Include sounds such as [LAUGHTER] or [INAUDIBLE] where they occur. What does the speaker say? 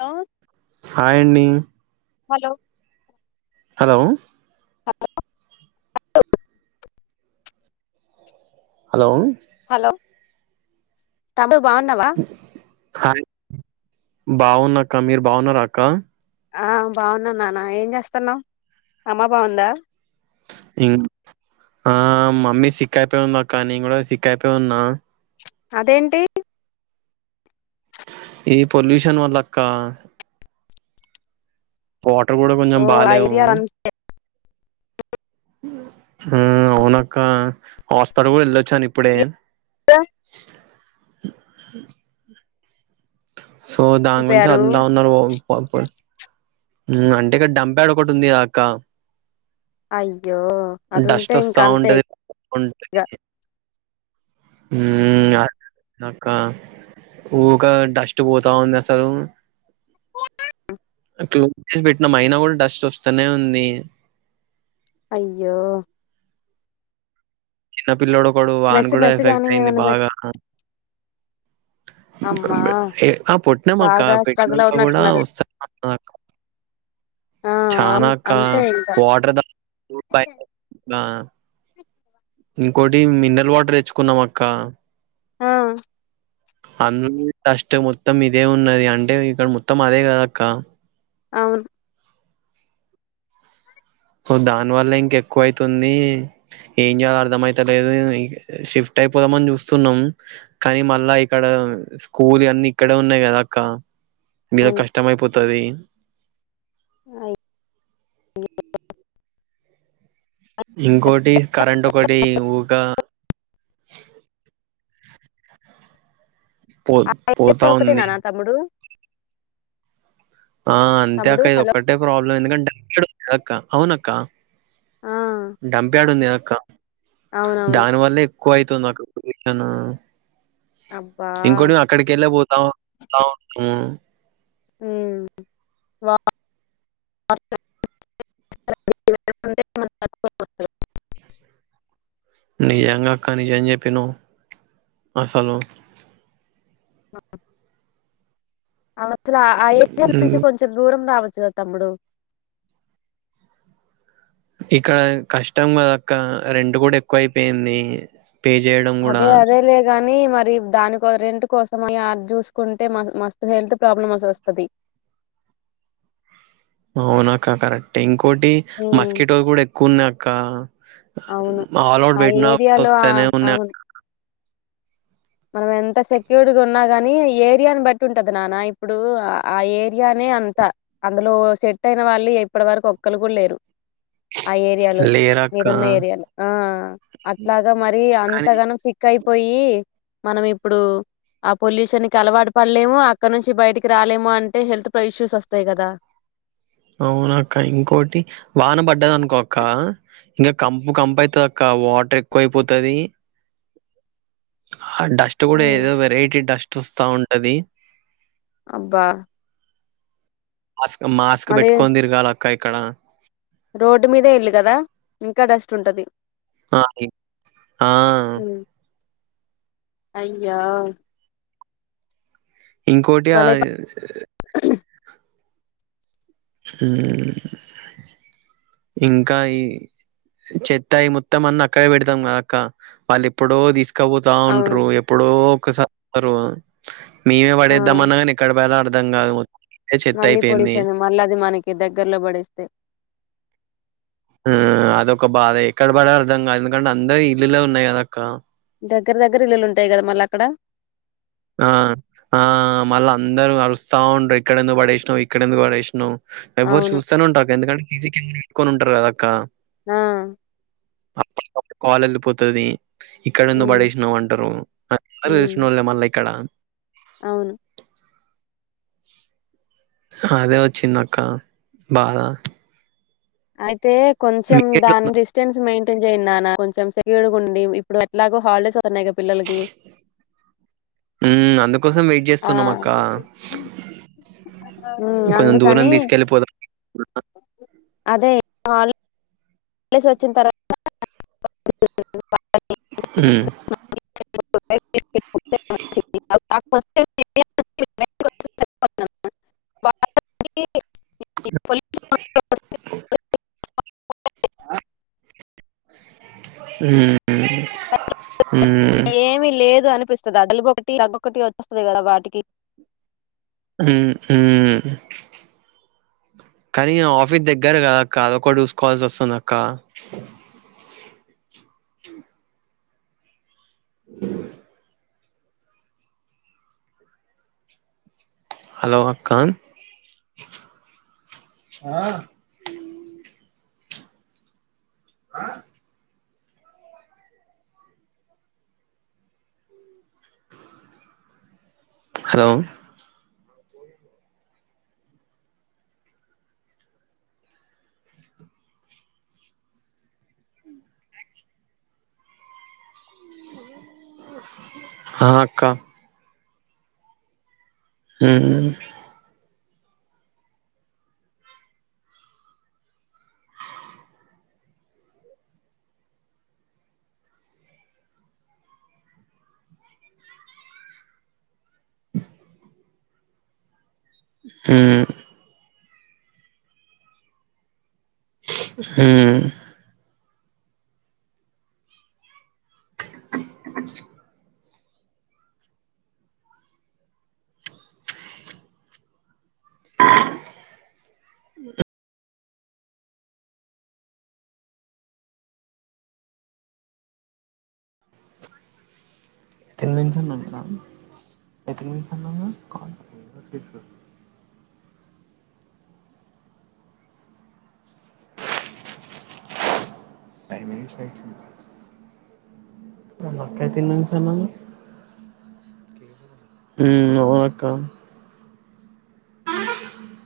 Hello హయన్ని hello hello hello అ hello hello తబ బాగున్నావా బాగున్నాక్క మీరు బాగున్నార అక్క ఆ బాగున్నా నాన్న ఏం చేస్తున్నా అమ్మా బాగుందా ఇ ఆ మమ్మీ సిక్క్కయిపోయి ఉన్నా అక్క నీ కూడా సిక్క అయిపోయి ఉన్నా అదేంటి ఈ పొల్యూషన్ వల్లక్క కోటర్కడ ఓ కొంచెం బాల ఆ ఏరియా ఆ అవునక్క హాస్టల్ కూడా వెళ్ళొచ్చాను ఇప్పుడే స [UNINTELLIGIBLE] సో దాని గురించి అయిపోయారు అ ఉన్నారు అంటే కడ డంప్ ఎడ ఒకటి ఉందిదాకా అయ్యో అది డస్ట్ ఉంటే ఇంక అంతే సౌంటది ఇగ అకా ఊక డస్ట్ పోతా ఉంది అసలు క్లోసి పెట్టినాం అయినా కూడా డస్ట్ వస్తానే ఉంది అయ్యో పిల్లడు ఒకడు ఆని మెస్ కూడా మెస్ గాని ఎఫెక్ట్ అయింది ఏమన్నా పెట్టి బాగా [UNINTELLIGIBLE] ఆ పుట్టినాం అక్క బాగా స్ట్రగుల్ పెట్టినంత కూడా అవుతున్నట్టున్నారు వస్తా ఆ అన్- చానాక్క అంతే ఇంకా వాటర్ ద [UNINTELLIGIBLE] ఇంకోటి మినరల్ వాటర్ తెచ్చుకున్నాం అక్క ఆ అందు టస్ట్ మొత్తం ఇదే ఉన్నది అంటే ఇక్కడ మొత్తం అదే కదక్క అవును దాని వల్ల ఇంక ఎక్కువ అైతుంది ఏం చేలో అర్థమయితలేదు షిఫ్ట్ అయిపోదామని చూస్తున్నాం కానీ మళ్ళా ఇక్కడ స్కూల్ అన్ని ఇక్కడే ఉన్నాయి కదా అక్క మీలా అవును కష్టమయపోతది అయి ఇంకొటి కరెంట్ ఒకటి ఊగా పో పోతా ఒకటే ఉంది నానా తమ్ముడు ఆ అంతే తమ్ముడు అక్క ఇది హలో ఒక్కటే ప్రాబ్లమ్ ఎందుకంటే అక్క అవున అక్క ఆ ంపయాడు ఉందిక్క అవునవును దానివల్లే ఎక్కువ అైతుంది అక్కడ అబ్బా ఇంకోటి అక్కడికి వెళ్ళ పోతు అవును వా దే మ తకు నిజంగా అక్క నిజం చెప్పిన అసలు అసలు ఆ ఏరియా నుంచి ఉమ్, కొంచెం దూరం రావచ్చు కదా తమ్డు ఇక్కడ కష్టం కదక్క రెంట్ కూడా ఎక్కువ అయిపోయింది పే చేయడం కూడా అదే అదే లే గాని మరి దాని రెంట్ కోసం అ చూసుకుంటే మ హెల్త్ ప్రాబ్లమ్ వస్తుంది అవునక్క కరెక్ట్ ఇంకోటి ఉమ్ మస్కిటో కూడా ఎక్కువ ఉన్నాయి అక్క అవును ఆల్ ఆ ఆవుట్ బెట్టిన ఏరియాలో ఆ వస్తానే ఉన్నాయ్ అవును మనం ఎంత సెక్యూరుడ్ ఉన్నా గాని ఏరియాని బట్టి ఉంటది నానా ఇప్పుడు ఆ ఏరియాని యే అంతా అందులో సెట్ అయిన వాళ్ళు ఇప్పటి వరకు ఒక్కరు కూడా లేరు ఆ ఏరియాలో మీరున్న లేరక్క ఏరియాలో ఆ అట్లా మరి కానీ అంతగానం సిక్ అయిపోయి మనం ఇప్పుడు ఆ పొల్యూషన్కి అలవాటు పడలేము అక్కడ నుంచి బయటికి రాలేము అంటే హెల్త్ పై ఇష్యూస్ వస్తాయి కదా అవునక్క ఇంకోటి వాన పడ్డాది అనుకో అక్క ఇంకా కంపు కంపు అయితది అక్క వాటర్ ఎక్కువయిపోతది ఆ డస్ట్ కూడా ఉమ్. ఏదో వెరైటీ డస్ట్ వస్తా ఉంటది అబ్బా మాస్క్ మాస్క్ మళ్ళీ పెట్టుకొని తిరగాలి అక్క ఇక్కడ రోడ్డు మీద ఇల్లు కదా ఇంకా డస్ట్ ఉంటది ఆ ఆ అయ్యో ఇంకోటి ఆ భలే ప- ఇంకా ఈ చెత్తాయి మొత్తం అన్న అక్కడే పెడతాం కదా అక్క వాళ్ళు ఎప్పుడో తీసుకు కావుతా అవును ఉంట్రారు ఎప్పుడో ఒకసారు మేమే ఆ పడేద్దాంమన్నా కానీ ఎక్కడపడేయా దంగా మళ్ళీ పొల్యూషన్ మళ్ళీ అది మనకి దగ్గర్లో పడిస్తే ఉ అదొక బాధ ఎక్కడ పడేయాలో అర్థం కాదు ఎందుకంటే అందరు ఇల్లులో ఉన్నాయి కదా అక్క దగ్గర దగ్గర ఇల్లులు ఉంటాయి కదా మళ్ళా అక్కడ ఆ ఆ మళ్ళీ అందరూ ఆరుస్తా ఉండ్రి ఇక్కడెందుకు పడేసినావు ఇక్కడెందుకు పడేసినవ్ ఎవ్వరు అవును చూస్తానే ఉంటా ఎందుకంటే [UNINTELLIGIBLE] పెట్టుకొని ఉంటారు కదక్క ఉ కాల్ వెళ్ళిపోతది ఇక్కడ ఎందుకు ఉమ్ పడేసినావు అంటారు అ ఉమ్ తెలిసిన వాళ్ళే మళ్ళా ఇక్కడ అవును అదే వచ్చిందిక్క బాధ అయితే కొంచెం దాని మీకెట్లుంది డిస్టెన్స్ మెయిన్ జేన్ నాన కొంచం సెక్యూరిడ్ ఉండి ఇప్పుడు ఎట్లాగో హాలిడేస్ వస్తా న్నాయి పిల్లలకి హ్మ్ అందుకోసం వెయిట్ ఆ చేస్తున్నాం అక్క ఉమ్ కొంచెం దూరం అందుకని తీసుకెళ్ళిపోతాం అదే హాలిడేస్ వచ్చిన తర్వాత ఉ [INAUDIBLE] [INAUDIBLE] ఆ ఉ ఏమి లేదు అనిపిస్తుంది జలుబు ఒకటి దగ్గు ఓకటి వచ్చస్తుంది కదా వాటికి ఉ ఊ కానీ ఆఫీస్ దగ్గర కదక్క అదొకటి చూసుకోవాల్సి వస్తుంది అక్క హలో అక్క ఆ హలో ఆ అక్క హ్మ్ హ్మ్ హ్మ్ [UNINTELLIGIBLE] ఎక్కడి నుంచి అన్నావ్ నువ్వు అ ఫైవ్ మినిట్స్ అయ్తుంది వల్ల అక్క అయితే [UNINTELLIGIBLE] హ్మ్ అవునక్క ఆహ